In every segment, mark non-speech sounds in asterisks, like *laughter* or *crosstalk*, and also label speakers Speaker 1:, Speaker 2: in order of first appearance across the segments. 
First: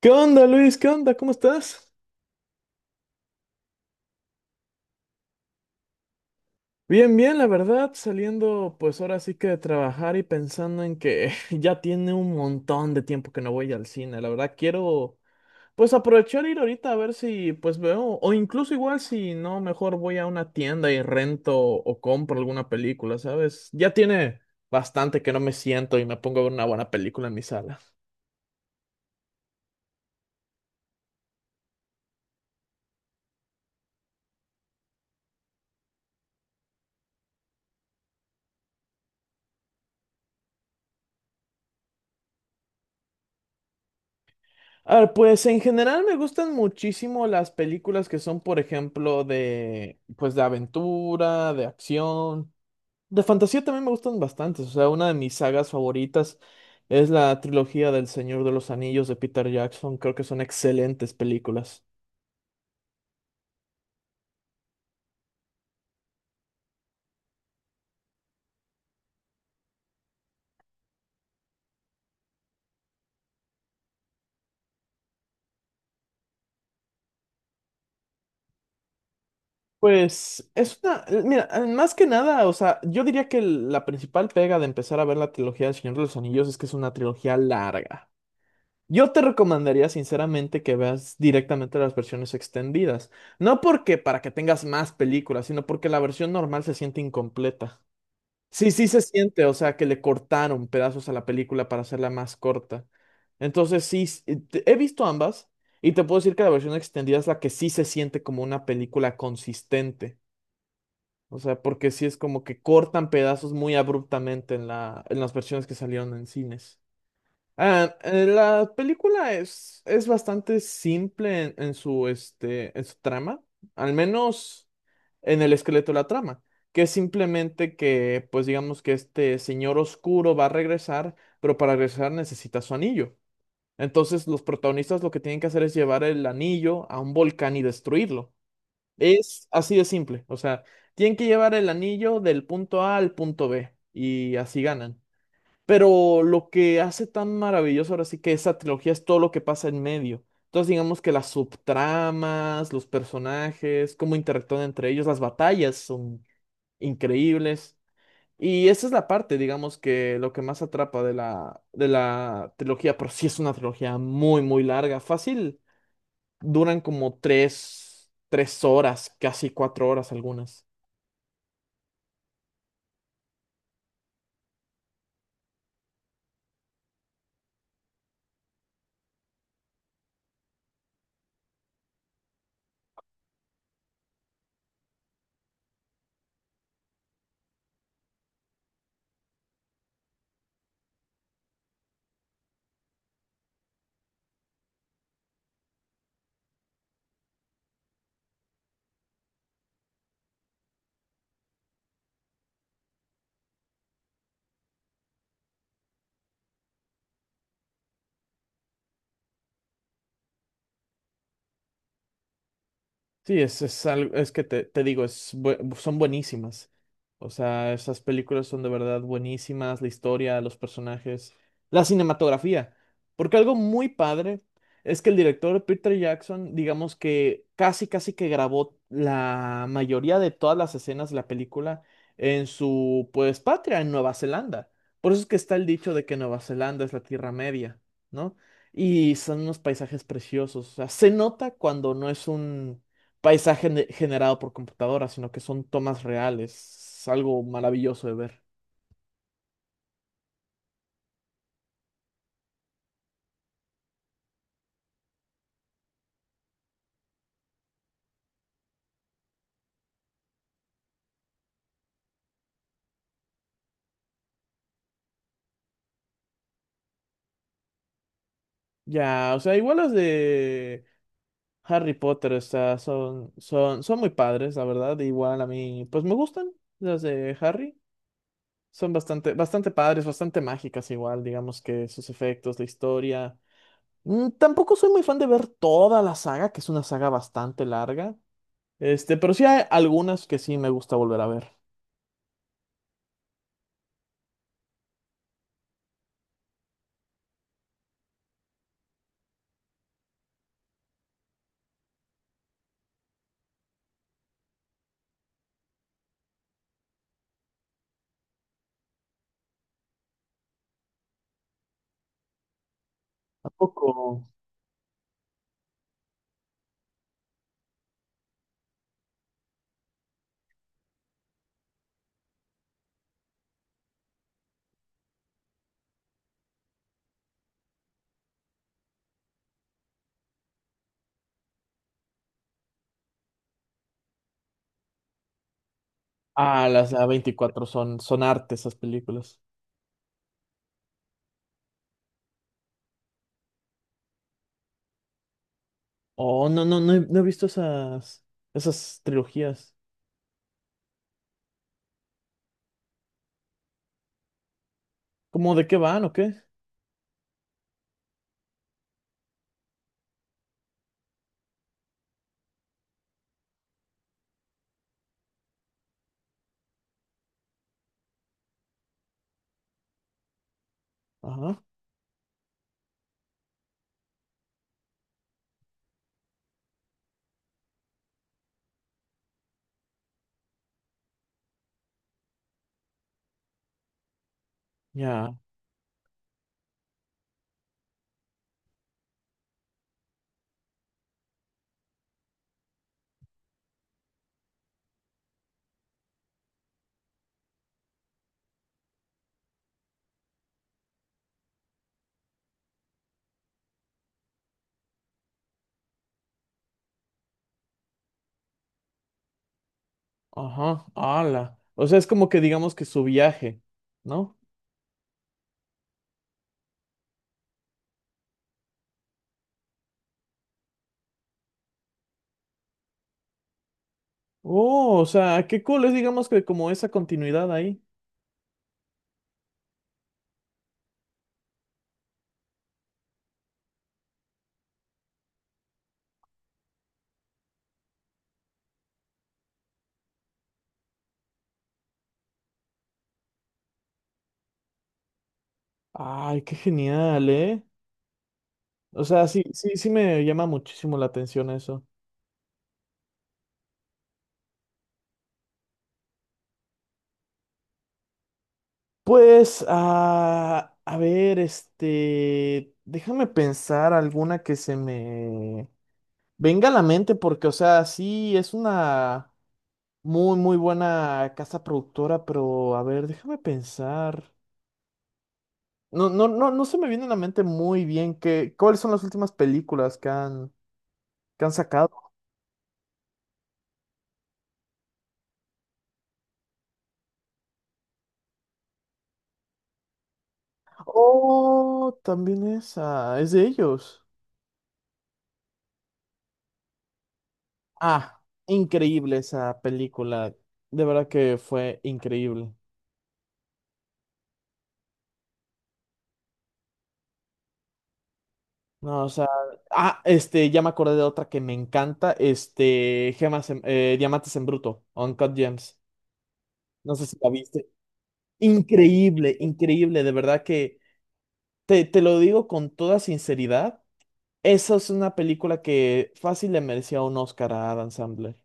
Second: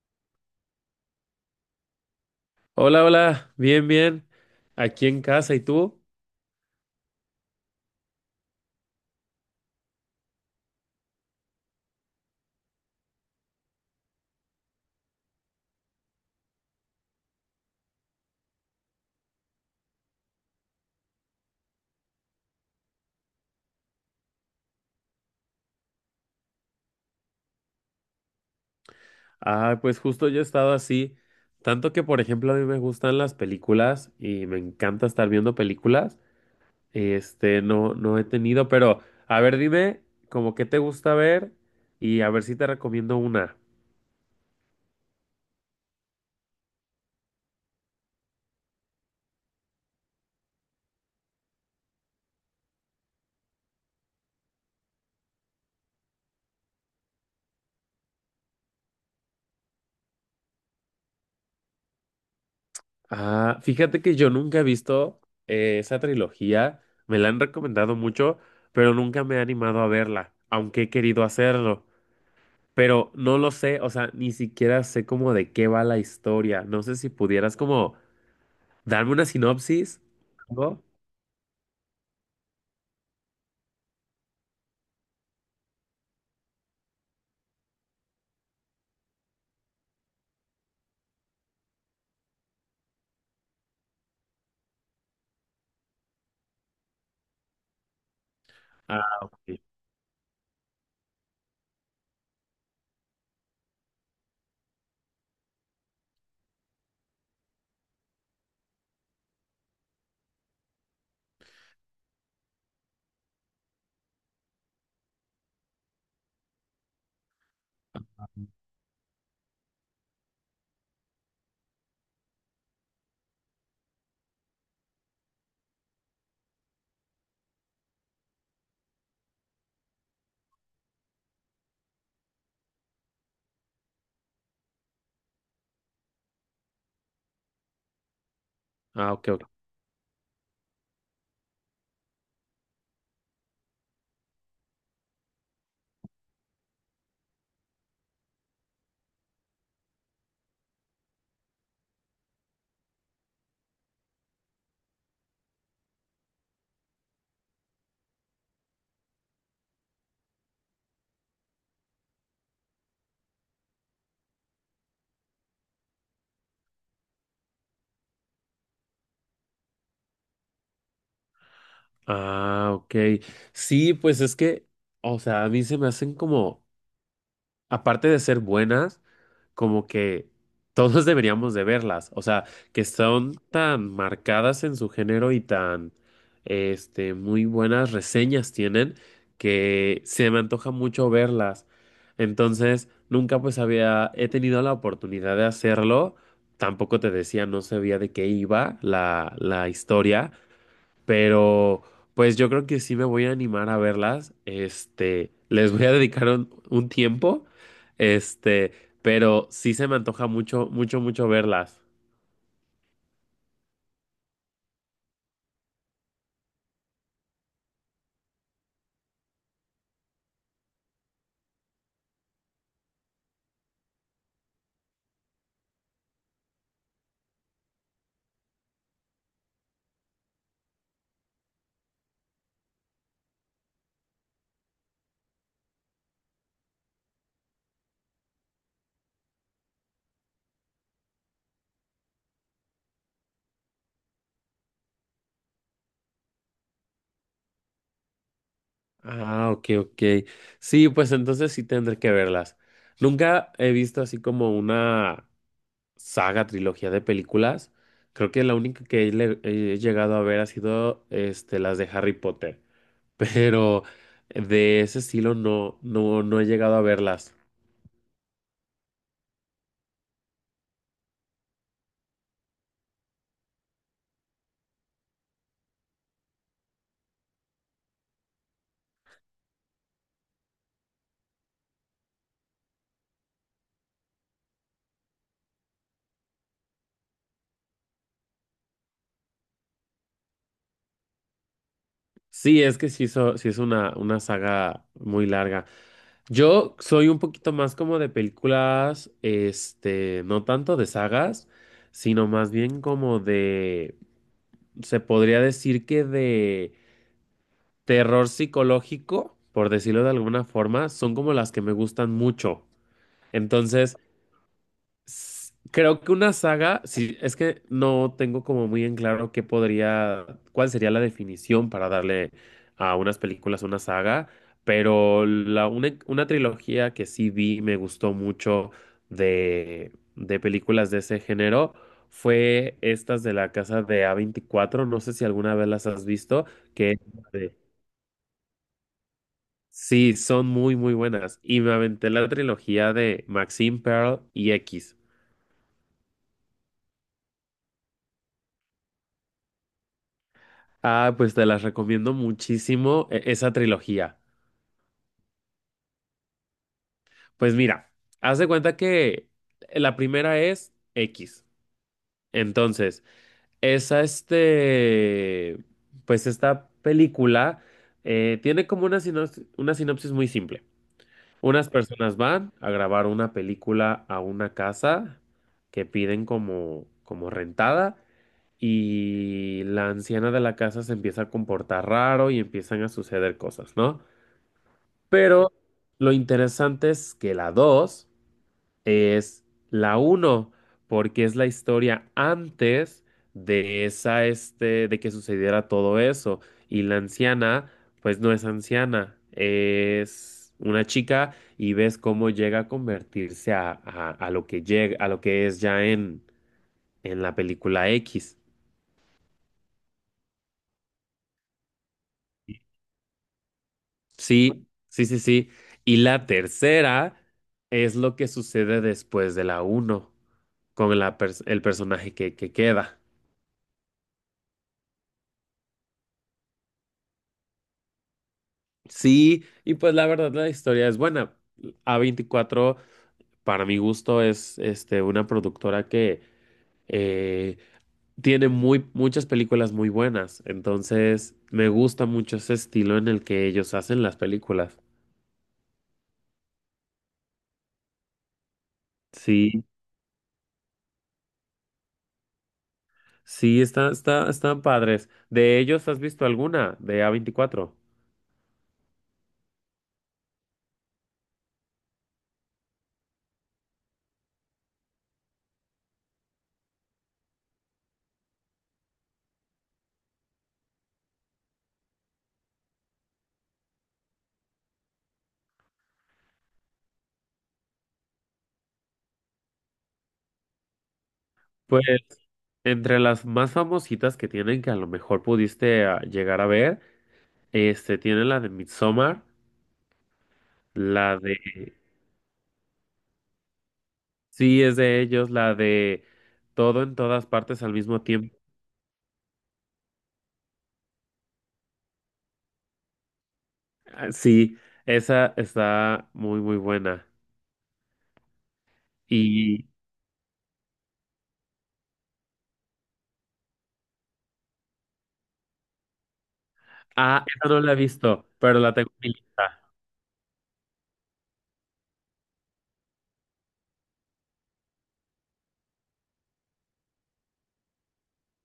Speaker 1: ¿Qué onda, Luis? ¿Qué onda? ¿Cómo estás?
Speaker 2: Hola, hola, bien, bien. Aquí en casa, ¿y tú?
Speaker 1: Bien, bien, la verdad, saliendo pues ahora sí que de trabajar y pensando en que *laughs* ya tiene un montón de tiempo que no voy al cine. La verdad, quiero pues aprovechar e ir ahorita a ver si pues veo, o incluso igual si no, mejor voy a una tienda y rento o compro alguna película, ¿sabes? Ya tiene bastante que no me siento y me pongo a ver una buena película en mi sala.
Speaker 2: Ah, pues justo yo he estado así, tanto que por ejemplo a mí me gustan las películas y me encanta estar viendo películas. No, no he tenido, pero a ver, dime, como qué te gusta ver y a ver si te recomiendo una.
Speaker 1: A ver, pues en general me gustan muchísimo las películas que son, por ejemplo, de, pues de aventura, de acción, de fantasía también me gustan bastantes. O sea, una de mis sagas favoritas es la trilogía del Señor de los Anillos de Peter Jackson. Creo que son excelentes películas.
Speaker 2: Ah, fíjate que yo nunca he visto esa trilogía, me la han recomendado mucho, pero nunca me he animado a verla, aunque he querido hacerlo. Pero no lo sé, o sea, ni siquiera sé como de qué va la historia. No sé si pudieras como darme una sinopsis.
Speaker 1: Pues es
Speaker 2: ¿No?
Speaker 1: una, mira, más que nada, o sea, yo diría que la principal pega de empezar a ver la trilogía del Señor de los Anillos es que es una trilogía larga. Yo te recomendaría sinceramente que veas directamente las versiones extendidas. No porque para que tengas más películas, sino porque la versión normal se siente incompleta. Sí, sí se
Speaker 2: Ah,
Speaker 1: siente, o
Speaker 2: ok.
Speaker 1: sea, que le cortaron pedazos a la película para hacerla más corta. Entonces, sí, he visto ambas y te puedo decir que la versión extendida es la que sí se siente como una película consistente. O sea, porque sí es como que cortan pedazos muy abruptamente en las versiones que salieron en cines. Ah, la película es bastante simple en, en su trama, al menos en el esqueleto de la trama, que es simplemente que, pues digamos que este señor oscuro va a regresar, pero para regresar necesita su anillo. Entonces los protagonistas lo que tienen que hacer es llevar el anillo a un volcán y destruirlo.
Speaker 2: Ah, ok, ok.
Speaker 1: Es así de simple, o sea, tienen que llevar el anillo del punto A al punto B y así ganan. Pero lo que hace tan maravilloso ahora sí que esa trilogía es todo lo que pasa en medio. Entonces digamos que las subtramas, los personajes, cómo interactúan entre ellos, las batallas son increíbles. Y esa es la parte, digamos, que lo que más atrapa de la trilogía, pero sí es una trilogía muy, muy larga, fácil. Duran como tres, tres horas, casi cuatro horas algunas.
Speaker 2: Ah, ok. Sí, pues es que, o sea, a mí se me hacen como aparte de ser buenas, como que todos *laughs* deberíamos de verlas, o sea, que son tan marcadas en su género y tan, muy buenas reseñas tienen que se me antoja mucho verlas. Entonces, nunca pues he tenido la oportunidad de hacerlo. Tampoco te decía, no sabía de qué iba la historia, pero pues yo creo que sí me voy a animar a verlas. Les voy a dedicar un tiempo. Este, pero sí se me antoja mucho, mucho, mucho verlas.
Speaker 1: Sí, es algo, es que te digo, es, bu- son buenísimas. O sea, esas películas son de verdad buenísimas, la historia, los personajes, la cinematografía. Porque algo muy padre es que el director Peter Jackson, digamos que casi, casi que grabó la mayoría de todas las escenas de la película en su, pues, patria, en Nueva Zelanda. Por eso es que está el dicho de que Nueva Zelanda es la Tierra Media, ¿no? Y son unos paisajes preciosos. O sea, se nota cuando no es un paisaje ne- generado por computadora, sino que son tomas reales. Es algo maravilloso de ver.
Speaker 2: Ah, ok, ok. Sí, pues entonces sí tendré que verlas. Nunca he visto así como una saga, trilogía de películas. Creo que la única que he llegado a ver ha sido las de Harry Potter. *laughs* Pero de ese estilo no, no, no he llegado a verlas.
Speaker 1: Ya, o sea, igual las de Harry Potter, o sea, son, son muy padres, la verdad. Igual a mí, pues me gustan las de Harry. Son bastante, bastante padres, bastante mágicas igual, digamos que sus efectos, la historia. Tampoco soy muy fan de ver toda la saga, que es una saga bastante larga. Este, pero sí hay algunas que sí me gusta volver a ver.
Speaker 2: Sí, es que sí, sí es una saga muy larga. Yo soy un poquito más como de películas, no tanto de sagas, sino más bien como de, se podría decir que de terror psicológico, por decirlo de alguna forma, son como las que me gustan mucho.
Speaker 1: Tampoco.
Speaker 2: Entonces, creo que una saga, sí, es que no tengo como muy en claro qué podría, cuál sería la definición para darle a unas películas una saga, pero una trilogía que sí vi, y me gustó mucho de películas de ese género, fue estas de la casa de a veinticuatro. No sé si alguna vez las has visto,
Speaker 1: Ah, las
Speaker 2: que
Speaker 1: a veinticuatro son, son arte esas películas.
Speaker 2: sí, son muy, muy buenas. Y me aventé la trilogía de Maxine Pearl y X.
Speaker 1: Oh, no, no, no he visto esas, esas trilogías.
Speaker 2: Ah, pues te las recomiendo muchísimo esa trilogía.
Speaker 1: ¿Cómo de qué van o qué?
Speaker 2: Pues mira, haz de cuenta que la primera es X. Entonces, esa este, pues esta película tiene como una sinopsis muy simple.
Speaker 1: Ajá,
Speaker 2: Unas personas van a grabar una película a una casa que piden como rentada. Y la anciana de la casa se empieza a comportar raro y empiezan a suceder cosas, ¿no?
Speaker 1: ya,
Speaker 2: Pero lo interesante es que la 2 es la uno porque es la historia antes de esa, de que sucediera todo eso. Y la anciana, pues no es anciana, es una chica y ves cómo llega a convertirse a lo que llega, a lo que es ya en la película X.
Speaker 1: ajá, ala. O sea, es como que digamos que su viaje, ¿no?
Speaker 2: Sí, sí, sí, sí. Y la tercera es lo que sucede después de la uno con el personaje que queda.
Speaker 1: Oh, o sea, qué cool es, digamos que como esa continuidad ahí.
Speaker 2: Sí, y pues la verdad la historia es buena. A veinticuatro para mi gusto, es una productora que eh, tiene muchas películas muy buenas. Entonces, me gusta mucho ese estilo en el que ellos hacen las películas.
Speaker 1: Ay, qué genial, ¿eh? O sea, sí,
Speaker 2: Sí,
Speaker 1: sí, sí me llama muchísimo la atención eso.
Speaker 2: sí, están padres. ¿De ellos has visto alguna de A veinticuatro?
Speaker 1: Pues, ah, a ver, este, déjame pensar alguna que se me... Venga a la mente porque, o sea, sí, es una muy, muy buena casa productora, pero a ver, déjame pensar. No, no, no, no se me viene a la mente muy bien que, cuáles son las últimas películas que que han
Speaker 2: Pues
Speaker 1: sacado.
Speaker 2: entre las más famositas que tienen, que a lo mejor pudiste llegar a ver, tienen la de Midsommar, la de.
Speaker 1: Oh, también esa, es de ellos.
Speaker 2: Sí, es de ellos, la de Todo en todas partes al mismo
Speaker 1: Ah,
Speaker 2: tiempo.
Speaker 1: increíble esa película. De verdad que fue increíble.
Speaker 2: Ah, sí, esa está muy, muy buena.
Speaker 1: No, o sea,
Speaker 2: Y.
Speaker 1: ah, ya me acordé de otra que me encanta, Gemas Diamantes en Bruto, Uncut Gems. No sé si
Speaker 2: Ah,
Speaker 1: la
Speaker 2: esa no
Speaker 1: viste.
Speaker 2: la he visto, pero la tengo en mi
Speaker 1: Increíble,
Speaker 2: lista.
Speaker 1: increíble, de verdad que te lo digo con toda sinceridad. Esa es una película que fácil le merecía un Oscar a Adam Sandler.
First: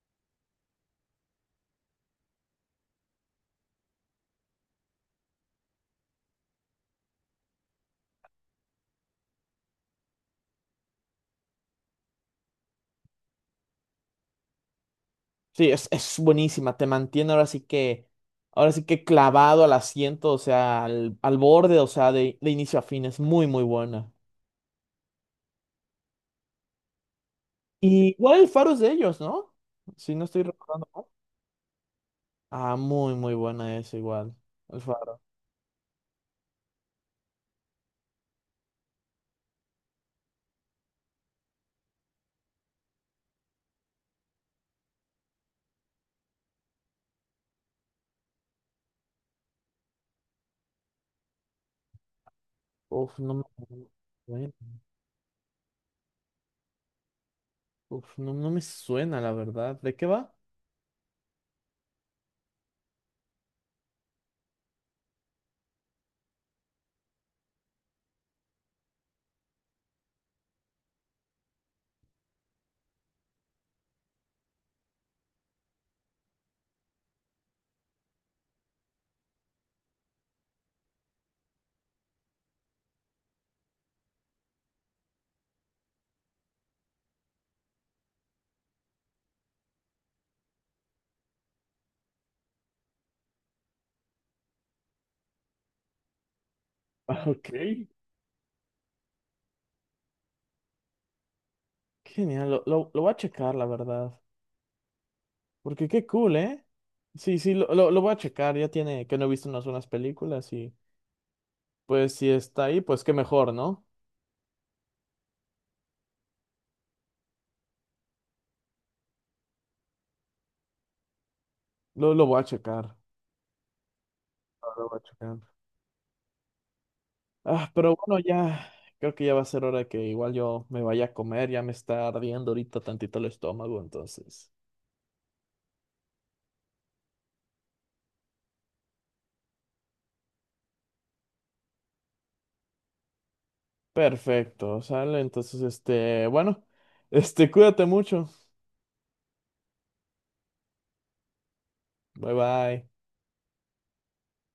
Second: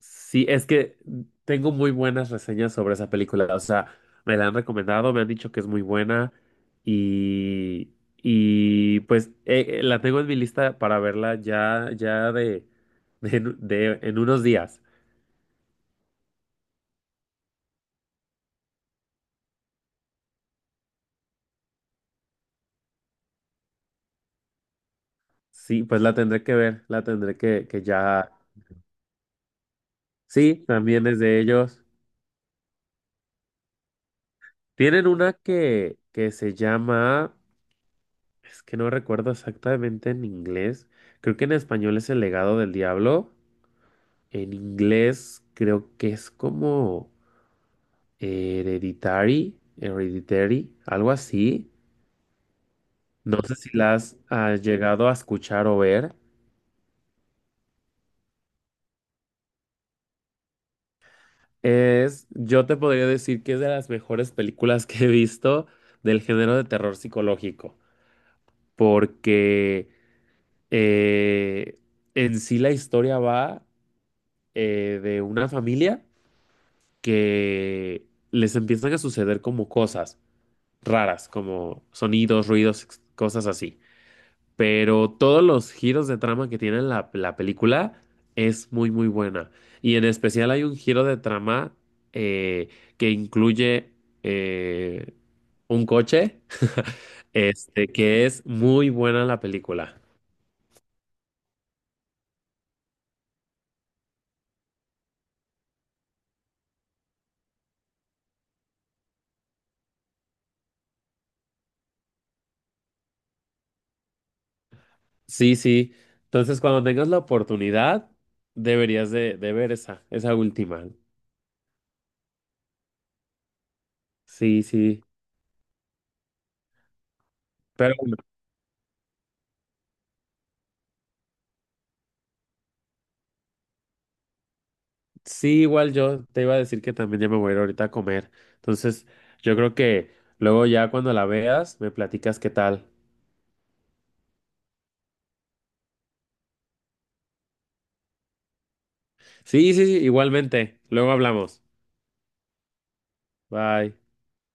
Speaker 2: Sí, es que tengo muy buenas reseñas sobre esa película. O sea, me la han recomendado, me han dicho que es muy buena y, y pues la tengo en mi lista para verla ya, ya en unos días.
Speaker 1: Sí, es buenísima, te mantiene ahora sí que clavado al asiento, o sea, al, al borde, o sea, de inicio a fin, es muy, muy buena.
Speaker 2: Sí, pues la tendré que ver, la tendré que
Speaker 1: Y
Speaker 2: ya.
Speaker 1: igual El Faro es de ellos, ¿no? Si no estoy
Speaker 2: Sí,
Speaker 1: recordando mal.
Speaker 2: también es de ellos.
Speaker 1: Ah, muy, muy buena esa igual. El
Speaker 2: Tienen
Speaker 1: Faro.
Speaker 2: una que se llama, es que no recuerdo exactamente en inglés, creo que en español es El legado del diablo. En inglés creo que es como hereditary, hereditary, algo así.
Speaker 1: Uf, no
Speaker 2: No
Speaker 1: me...
Speaker 2: sé si
Speaker 1: acuerdo.
Speaker 2: las has llegado a escuchar o ver.
Speaker 1: Uf, no, no me suena, la verdad. ¿De qué va?
Speaker 2: Yo te podría decir que es de las mejores películas que he visto del género de terror psicológico, porque eh, en sí la historia va de una familia que les empiezan a suceder como cosas raras, como sonidos, ruidos, cosas así. Pero todos los giros de trama que tiene la película es muy, muy buena. Y en especial hay un giro de trama eh, que incluye eh, un coche, *laughs*
Speaker 1: Ah, ok. Qué
Speaker 2: que es muy buena la película.
Speaker 1: genial, lo, lo voy a checar, la verdad. Porque qué cool, ¿eh? Sí, sí, lo, lo voy a checar. Ya tiene que no he visto unas películas y pues si está ahí, pues qué mejor, ¿no?
Speaker 2: Sí, sí. Entonces, cuando tengas la oportunidad, deberías de ver esa última.
Speaker 1: Lo, voy a checar.
Speaker 2: Sí,
Speaker 1: Lo, voy a
Speaker 2: sí.
Speaker 1: checar. Ah, pero
Speaker 2: Pero
Speaker 1: bueno, creo que ya va a ser hora de que igual yo me vaya a comer. Ya me está ardiendo ahorita tantito el estómago, entonces.
Speaker 2: sí, igual yo te iba a decir que también ya me voy a ir ahorita a comer. Entonces, yo creo que luego ya cuando la veas, me platicas qué tal.
Speaker 1: Perfecto, sale. Entonces, bueno, cuídate mucho.
Speaker 2: Sí, sí, sí, igualmente. Luego hablamos.
Speaker 1: Bye bye.
Speaker 2: Bye.